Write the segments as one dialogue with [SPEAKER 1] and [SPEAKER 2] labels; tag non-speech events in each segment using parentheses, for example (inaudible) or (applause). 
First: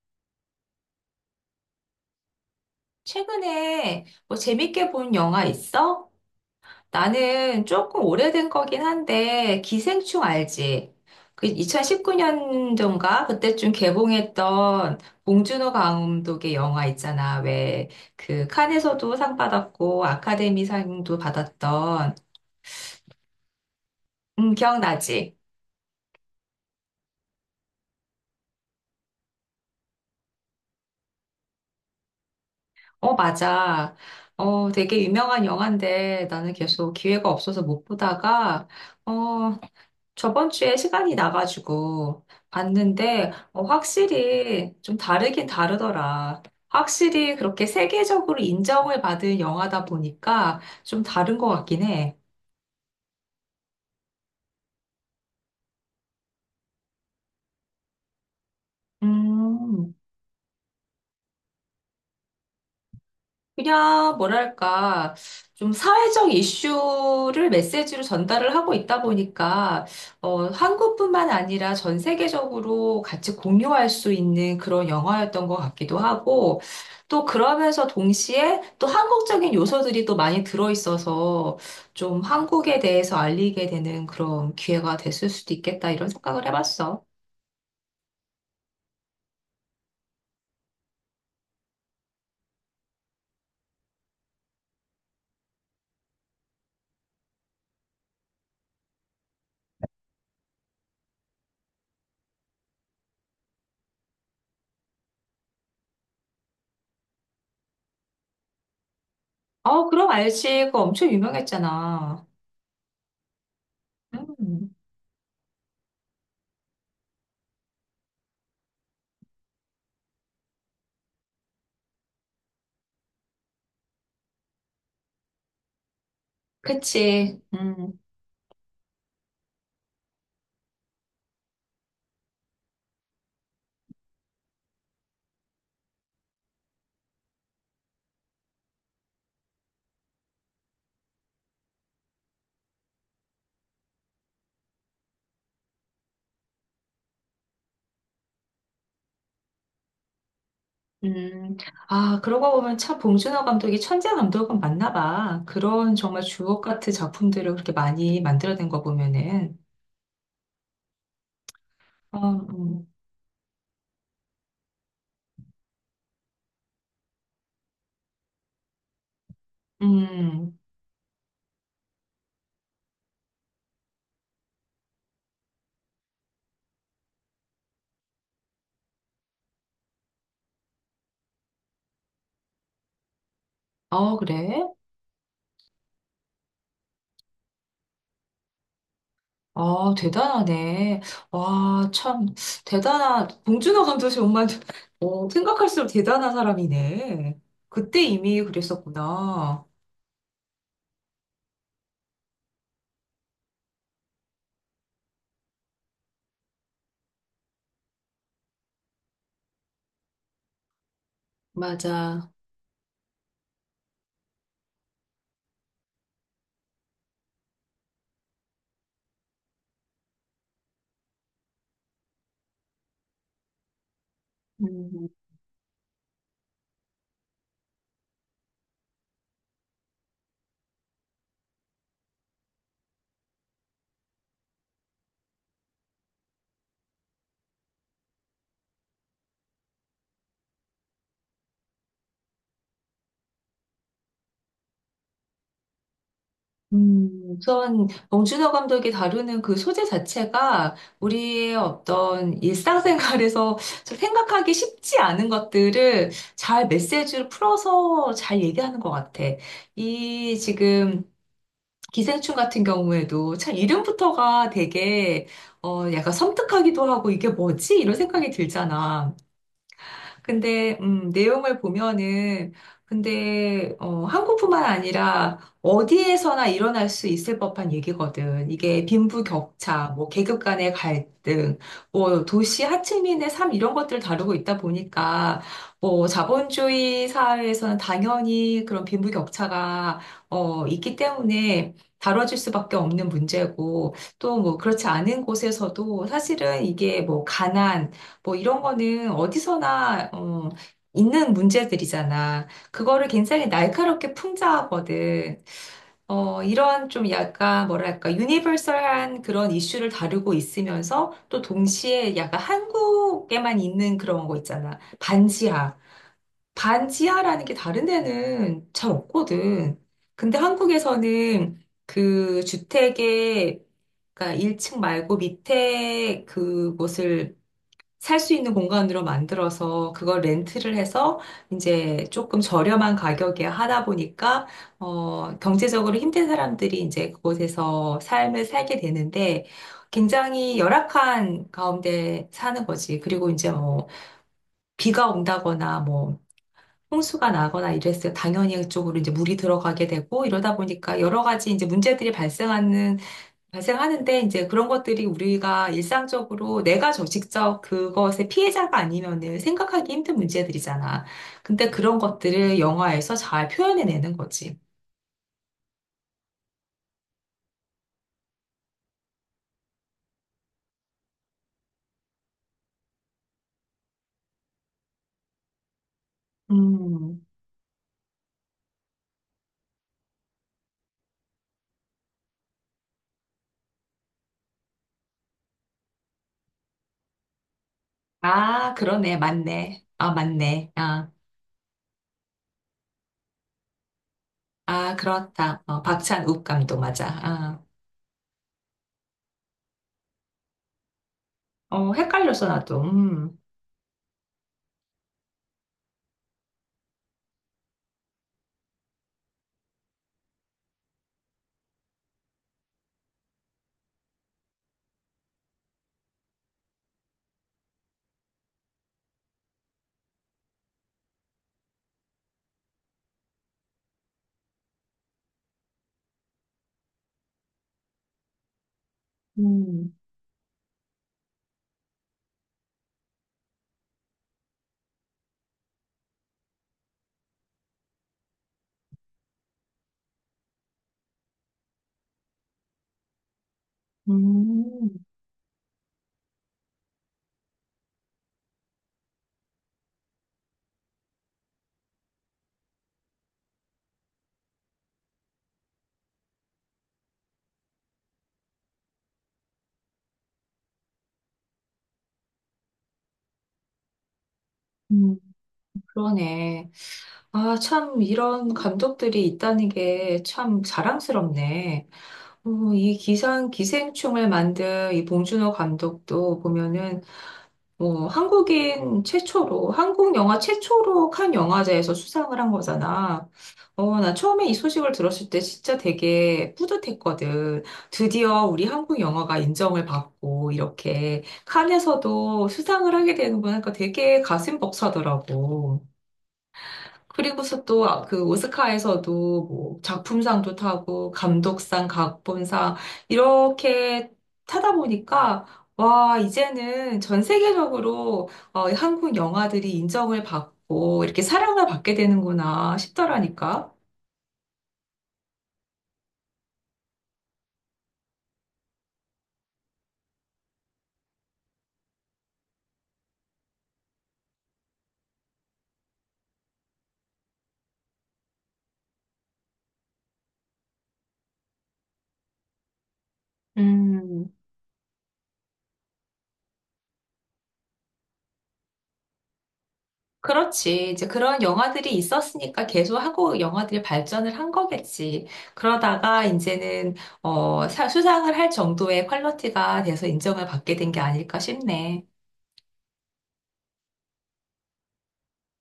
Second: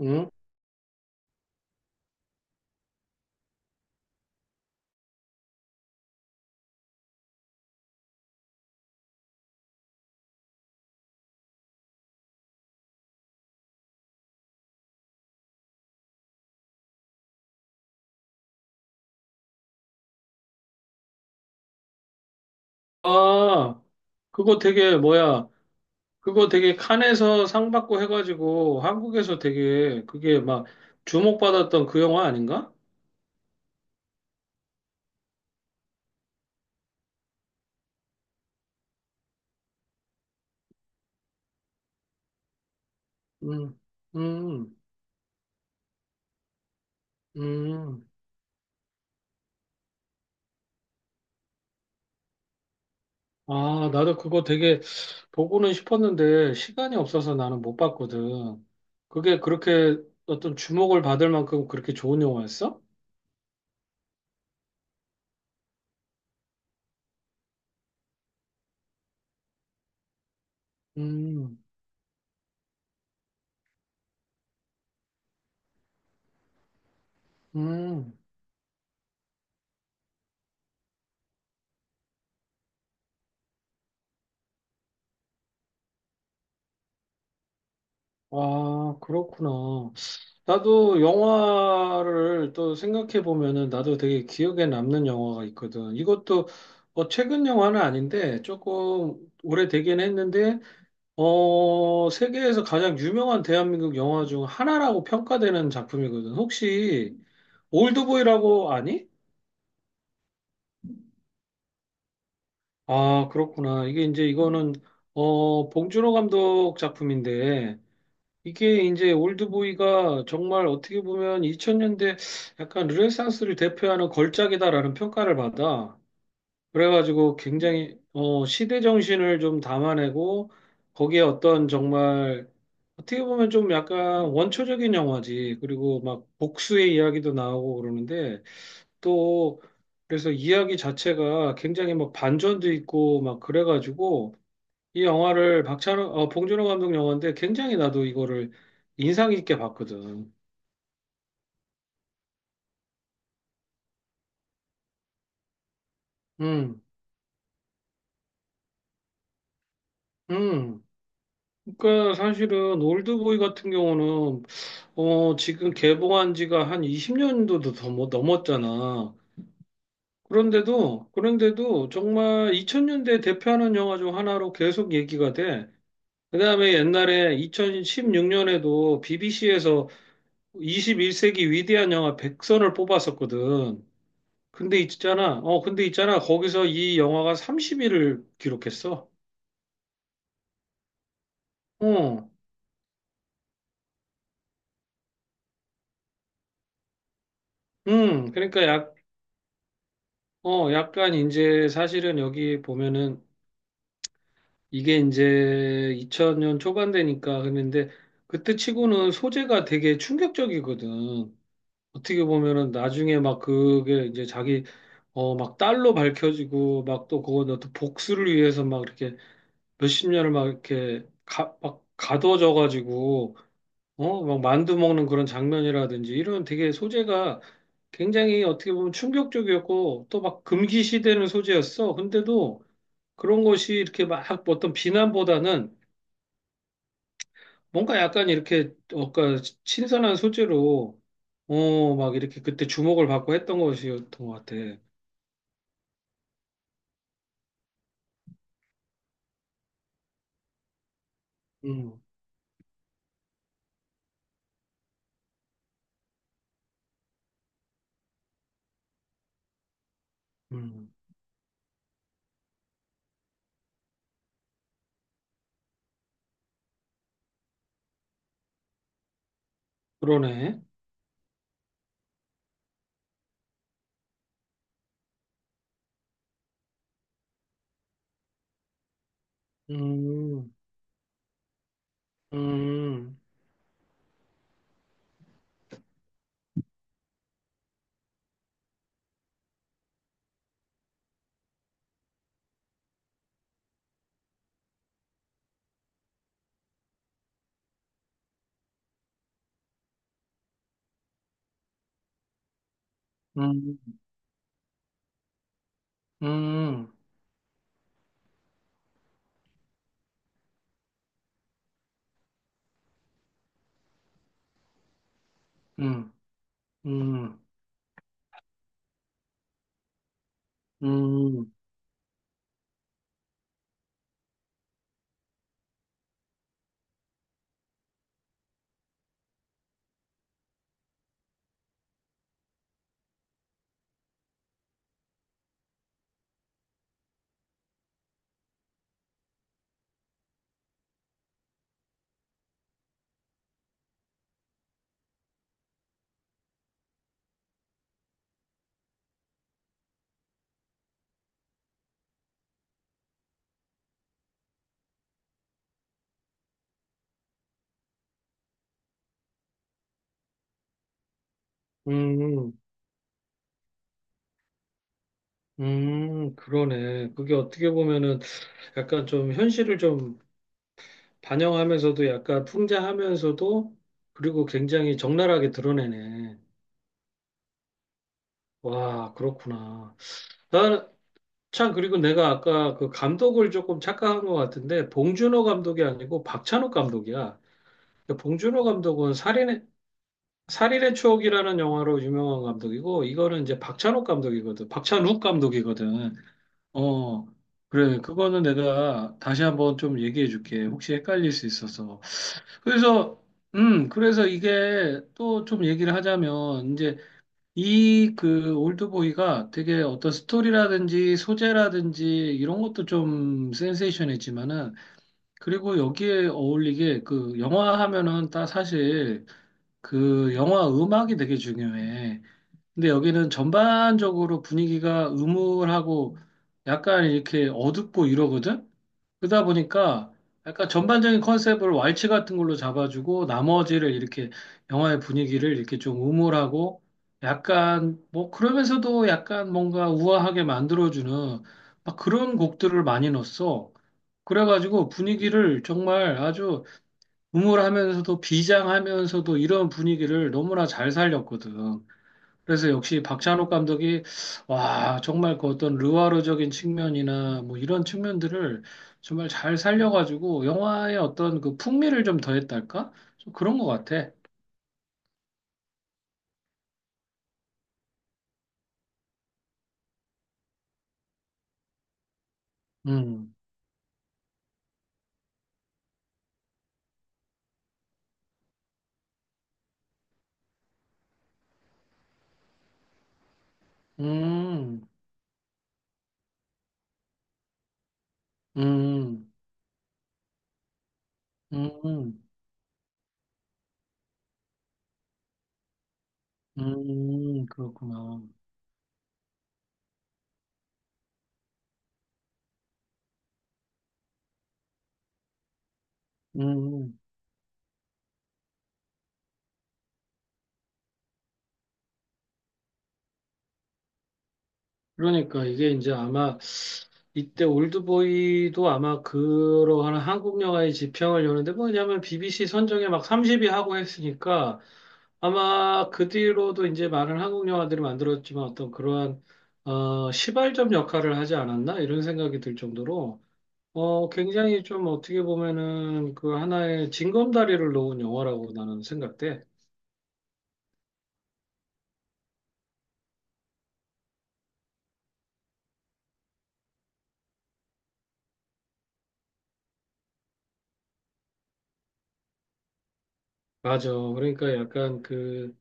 [SPEAKER 1] 응?
[SPEAKER 2] 최근에 뭐 재밌게 본 영화 있어? 나는 조금 오래된 거긴 한데, 기생충 알지? 그 2019년도인가? 그때쯤 개봉했던 봉준호 감독의 영화 있잖아. 왜, 그 칸에서도 상 받았고, 아카데미 상도 받았던,
[SPEAKER 1] 아, 그거 되게
[SPEAKER 2] 기억나지?
[SPEAKER 1] 뭐야? 그거 되게 칸에서 상 받고 해가지고 한국에서 되게 그게 막 주목받았던 그 영화 아닌가?
[SPEAKER 2] 어, 맞아. 어, 되게 유명한 영화인데, 나는 계속 기회가 없어서 못 보다가, 어, 저번 주에 시간이 나가지고 봤는데 어,
[SPEAKER 1] 음,
[SPEAKER 2] 확실히
[SPEAKER 1] 음,
[SPEAKER 2] 좀 다르긴 다르더라. 확실히 그렇게
[SPEAKER 1] 음.
[SPEAKER 2] 세계적으로 인정을 받은 영화다 보니까 좀 다른 것 같긴 해.
[SPEAKER 1] 아, 나도 그거 되게 보고는 싶었는데 시간이 없어서 나는 못 봤거든. 그게
[SPEAKER 2] 음.
[SPEAKER 1] 그렇게 어떤 주목을 받을 만큼 그렇게 좋은 영화였어?
[SPEAKER 2] 그냥 뭐랄까 좀 사회적 이슈를 메시지로 전달을 하고 있다 보니까 어, 한국뿐만
[SPEAKER 1] 음,
[SPEAKER 2] 아니라 전 세계적으로 같이 공유할 수 있는 그런 영화였던 것 같기도 하고 또 그러면서
[SPEAKER 1] 음.
[SPEAKER 2] 동시에 또 한국적인 요소들이 또 많이 들어있어서 좀 한국에 대해서 알리게 되는 그런 기회가 됐을 수도 있겠다 이런 생각을 해봤어.
[SPEAKER 1] 아, 그렇구나. 나도 영화를 또 생각해 보면은 나도 되게 기억에 남는 영화가 있거든. 이것도 최근 영화는 아닌데 조금 오래되긴 했는데 세계에서 가장 유명한 대한민국 영화 중 하나라고 평가되는 작품이거든. 혹시 올드보이라고 아니?
[SPEAKER 2] 어, 그럼 알지. 그거 엄청 유명했잖아.
[SPEAKER 1] 아, 그렇구나. 이게 이제 이거는
[SPEAKER 2] 음,
[SPEAKER 1] 봉준호 감독 작품인데 이게 이제 올드보이가 정말 어떻게 보면 2000년대 약간 르네상스를 대표하는 걸작이다라는 평가를 받아. 그래가지고
[SPEAKER 2] 그치. 음.
[SPEAKER 1] 굉장히 시대 정신을 좀 담아내고 거기에 어떤 정말 어떻게 보면 좀 약간 원초적인 영화지. 그리고 막 복수의 이야기도 나오고 그러는데 또 그래서 이야기 자체가 굉장히 막 반전도 있고 막 그래가지고 이 영화를 박찬호, 봉준호 감독 영화인데 굉장히 나도 이거를 인상 깊게 봤거든.
[SPEAKER 2] 음, 아, 그러고 보면 참 봉준호 감독이 천재 감독은 맞나 봐. 그런 정말 주옥
[SPEAKER 1] 음,
[SPEAKER 2] 같은 작품들을 그렇게 많이 만들어낸 거 보면은.
[SPEAKER 1] 음. 그러니까
[SPEAKER 2] 어,
[SPEAKER 1] 사실은 올드보이 같은 경우는 지금 개봉한 지가 한 20년도도 더 넘었잖아.
[SPEAKER 2] 음.
[SPEAKER 1] 그런데도 정말 2000년대 대표하는 영화 중 하나로 계속 얘기가 돼. 그다음에 옛날에 2016년에도 BBC에서 21세기 위대한 영화 100선을 뽑았었거든.
[SPEAKER 2] 어, 그래?
[SPEAKER 1] 근데 있잖아, 거기서 이 영화가 30위를 기록했어.
[SPEAKER 2] 어, 대단하네. 와, 참,
[SPEAKER 1] 어,
[SPEAKER 2] 대단한, 봉준호 감독이 정말, (laughs) 어, 생각할수록 대단한 사람이네. 그때 이미
[SPEAKER 1] 그러니까 약,
[SPEAKER 2] 그랬었구나.
[SPEAKER 1] 어, 약간 이제 사실은 여기 보면은 이게 이제 2000년 초반 되니까 그랬는데 그때 치고는 소재가 되게 충격적이거든. 어떻게
[SPEAKER 2] 맞아.
[SPEAKER 1] 보면은 나중에 막 그게 이제 자기, 막 딸로 밝혀지고 막 또 그거 또 복수를 위해서 막 이렇게 몇십 년을 막 이렇게 막 가둬져 가지고 막 만두 먹는
[SPEAKER 2] 음.
[SPEAKER 1] 그런 장면이라든지 이런 되게 소재가 굉장히 어떻게 보면 충격적이었고 또 막 금기시되는 소재였어. 근데도 그런 것이 이렇게 막 어떤 비난보다는 뭔가 약간 이렇게 뭔가 신선한 소재로 막 이렇게 그때 주목을 받고 했던 것이었던 것 같아.
[SPEAKER 2] 음, 우선 봉준호 감독이 다루는 그 소재 자체가 우리의
[SPEAKER 1] 음,
[SPEAKER 2] 어떤 일상생활에서 좀 생각하기 쉽지 않은 것들을 잘 메시지를 풀어서 잘 얘기하는 것 같아. 이
[SPEAKER 1] 음,
[SPEAKER 2] 지금 기생충 같은 경우에도 참 이름부터가 되게 어, 약간 섬뜩하기도 하고 이게 뭐지? 이런 생각이 들잖아.
[SPEAKER 1] 그러네.
[SPEAKER 2] 근데 내용을 보면은 근데 어, 한국뿐만 아니라 어디에서나 일어날 수 있을 법한 얘기거든. 이게 빈부격차, 뭐 계급
[SPEAKER 1] 음,
[SPEAKER 2] 간의 갈등, 뭐 도시
[SPEAKER 1] 음,
[SPEAKER 2] 하층민의 삶 이런 것들을 다루고 있다 보니까 뭐 자본주의 사회에서는 당연히 그런 빈부격차가 어, 있기 때문에 다뤄질 수밖에 없는 문제고 또 뭐 그렇지 않은 곳에서도 사실은 이게 뭐 가난 뭐 이런 거는 어디서나 어, 있는 문제들이잖아. 그거를 굉장히
[SPEAKER 1] 음,
[SPEAKER 2] 날카롭게 풍자하거든. 어, 이런
[SPEAKER 1] 음,
[SPEAKER 2] 좀 약간 뭐랄까 유니버설한 그런 이슈를 다루고 있으면서 또 동시에 약간 한국에만 있는 그런 거 있잖아. 반지하.
[SPEAKER 1] 음, 음,
[SPEAKER 2] 반지하라는 게 다른 데는 잘 없거든. 근데
[SPEAKER 1] 음,
[SPEAKER 2] 한국에서는 그 주택의 그러니까 1층 말고 밑에 그곳을 살 수 있는 공간으로 만들어서 그걸 렌트를 해서 이제 조금 저렴한 가격에 하다 보니까 어 경제적으로 힘든 사람들이 이제 그곳에서 삶을 살게 되는데 굉장히 열악한 가운데 사는 거지. 그리고 이제 뭐 비가 온다거나 뭐 홍수가 나거나 이랬을 때 당연히 그쪽으로 이제 물이 들어가게 되고 이러다 보니까 여러 가지 이제 문제들이 발생하는데 이제 그런 것들이 우리가 일상적으로 내가 저 직접 그것의 피해자가 아니면은 생각하기 힘든 문제들이잖아. 근데 그런
[SPEAKER 1] 음.
[SPEAKER 2] 것들을 영화에서 잘 표현해내는 거지.
[SPEAKER 1] 그러네. 그게 어떻게 보면은 약간 좀 현실을 좀 반영하면서도 약간 풍자하면서도 그리고 굉장히 적나라하게 드러내네.
[SPEAKER 2] 음.
[SPEAKER 1] 와, 그렇구나. 나는 참 그리고 내가 아까 그 감독을 조금 착각한 것 같은데 봉준호 감독이 아니고 박찬욱 감독이야. 봉준호
[SPEAKER 2] 아,
[SPEAKER 1] 감독은
[SPEAKER 2] 그러네.
[SPEAKER 1] 살인의
[SPEAKER 2] 맞네. 아, 맞네.
[SPEAKER 1] 살인의
[SPEAKER 2] 아,
[SPEAKER 1] 추억이라는 영화로 유명한 감독이고 이거는 이제 박찬욱 감독이거든.
[SPEAKER 2] 아,
[SPEAKER 1] 박찬욱
[SPEAKER 2] 그렇다. 어,
[SPEAKER 1] 감독이거든.
[SPEAKER 2] 박찬욱 감독 맞아.
[SPEAKER 1] 어,
[SPEAKER 2] 아,
[SPEAKER 1] 그래. 그거는 내가 다시 한번 좀 얘기해 줄게. 혹시 헷갈릴 수
[SPEAKER 2] 어,
[SPEAKER 1] 있어서.
[SPEAKER 2] 헷갈렸어, 나도.
[SPEAKER 1] 그래서,
[SPEAKER 2] 음.
[SPEAKER 1] 그래서 이게 또 좀 얘기를 하자면, 이제 이 그 올드보이가 되게 어떤 스토리라든지 소재라든지 이런 것도 좀 센세이션했지만은, 그리고 여기에 어울리게 그 영화 하면은 다 사실 그 영화 음악이 되게 중요해. 근데 여기는 전반적으로 분위기가 음울하고 약간 이렇게 어둡고 이러거든? 그러다
[SPEAKER 2] 음.
[SPEAKER 1] 보니까 약간 전반적인 컨셉을 왈츠 같은 걸로 잡아주고 나머지를 이렇게 영화의 분위기를 이렇게 좀 음울하고 약간 뭐 그러면서도 약간 뭔가 우아하게 만들어주는 막 그런 곡들을 많이 넣었어. 그래가지고
[SPEAKER 2] 음.
[SPEAKER 1] 분위기를 정말 아주 음울하면서도 비장하면서도 이런 분위기를 너무나 잘 살렸거든. 그래서 역시 박찬욱 감독이 와 정말 그 어떤 르와르적인 측면이나 뭐 이런 측면들을 정말 잘 살려가지고 영화의 어떤 그 풍미를 좀 더했달까? 좀 그런 것 같아.
[SPEAKER 2] 음. 그러네. 아, 참, 이런 감독들이 있다는 게 참 자랑스럽네. 어, 이
[SPEAKER 1] 음,
[SPEAKER 2] 기상 기생충을 만든 이 봉준호 감독도 보면은 뭐 한국인 최초로 한국 영화 최초로 칸 영화제에서 수상을 한 거잖아. 어, 나 처음에 이
[SPEAKER 1] 음,
[SPEAKER 2] 소식을 들었을 때 진짜 되게 뿌듯했거든. 드디어 우리 한국
[SPEAKER 1] 음,
[SPEAKER 2] 영화가 인정을 받고 이렇게
[SPEAKER 1] 음,
[SPEAKER 2] 칸에서도 수상을 하게 되는구나. 그러니까 되게 가슴 벅차더라고. 그리고서 또 아,
[SPEAKER 1] 그렇구나.
[SPEAKER 2] 그 오스카에서도 뭐 작품상도 타고 감독상, 각본상 이렇게 타다 보니까 와,
[SPEAKER 1] 음,
[SPEAKER 2] 이제는 전 세계적으로 어, 한국 영화들이 인정을 받고 이렇게 사랑을 받게 되는구나 싶더라니까.
[SPEAKER 1] 그러니까 이게 이제 아마 이때 올드보이도 아마 그러한 한국 영화의 지평을 여는데 뭐냐면 BBC 선정에 막 30위 하고 했으니까. 아마 그 뒤로도 이제 많은 한국 영화들이 만들었지만 어떤 그러한 시발점 역할을 하지 않았나 이런 생각이 들 정도로
[SPEAKER 2] 음,
[SPEAKER 1] 굉장히 좀 어떻게 보면은 그 하나의 징검다리를 놓은 영화라고 나는 생각돼.
[SPEAKER 2] 그렇지. 이제 그런 영화들이 있었으니까 계속 하고 영화들이 발전을 한 거겠지. 그러다가 이제는 어, 수상을 할 정도의 퀄리티가 돼서 인정을 받게 된 게 아닐까 싶네.
[SPEAKER 1] 맞아. 그러니까 약간 그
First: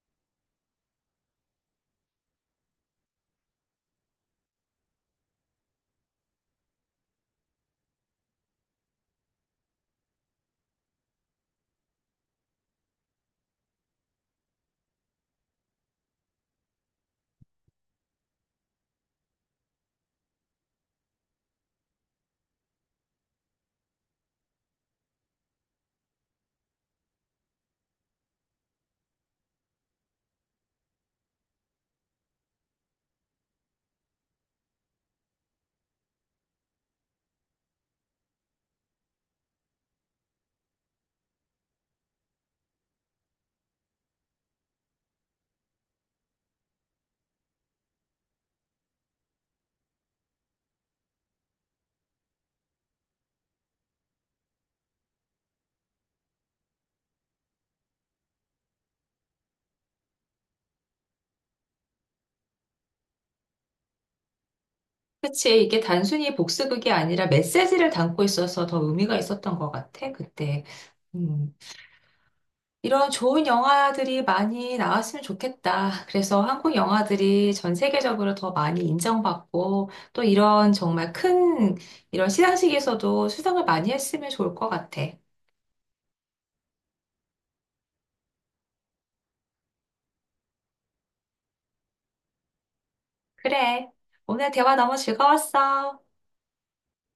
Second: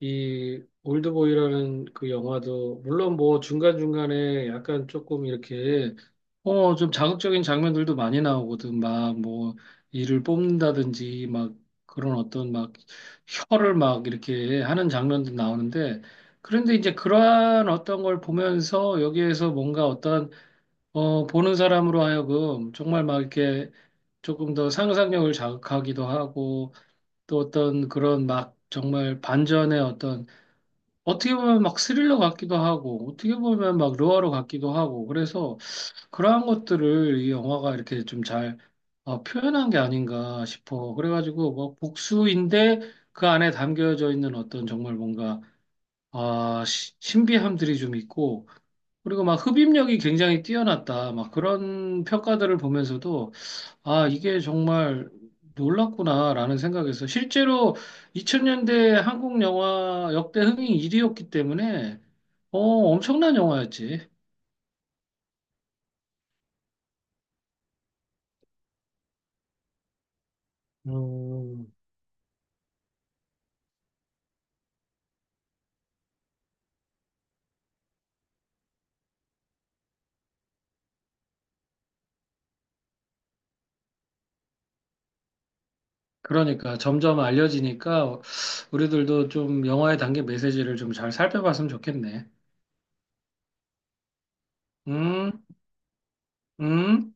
[SPEAKER 1] 이 올드보이라는 그 영화도 물론 뭐 중간중간에 약간 조금 이렇게 좀 자극적인 장면들도 많이 나오거든 막 뭐 이를 뽑는다든지 막 그런 어떤 막 혀를 막 이렇게 하는 장면도 나오는데 그런데 이제 그러한 어떤 걸 보면서 여기에서 뭔가 어떤 보는 사람으로 하여금 정말 막 이렇게 조금 더 상상력을 자극하기도 하고 또 어떤 그런 막 정말 반전의 어떤 어떻게 보면 막 스릴러 같기도 하고, 어떻게 보면 막 루어로 같기도 하고, 그래서 그러한 것들을 이 영화가 이렇게 좀잘 표현한 게 아닌가 싶어. 그래가지고 뭐 복수인데 그 안에 담겨져 있는 어떤 정말 뭔가 아, 신비함들이 좀 있고, 그리고 막 흡입력이 굉장히 뛰어났다. 막 그런 평가들을 보면서도 아, 이게 정말 놀랐구나라는 생각에서 실제로 2000년대 한국 영화 역대 흥행 1위였기 때문에 엄청난 영화였지.
[SPEAKER 2] 그치. 이게 단순히 복수극이 아니라 메시지를 담고 있어서 더 의미가 있었던 것 같아, 그때. 음,
[SPEAKER 1] 음,
[SPEAKER 2] 이런 좋은 영화들이 많이 나왔으면 좋겠다. 그래서 한국 영화들이 전 세계적으로 더 많이 인정받고 또 이런 정말 큰 이런 시상식에서도 수상을 많이 했으면 좋을 것 같아.
[SPEAKER 1] 그러니까 점점 알려지니까 우리들도 좀 영화에 담긴 메시지를 좀 잘 살펴봤으면 좋겠네.
[SPEAKER 2] 그래. 오늘 대화 너무
[SPEAKER 1] 음,
[SPEAKER 2] 즐거웠어.
[SPEAKER 1] 음.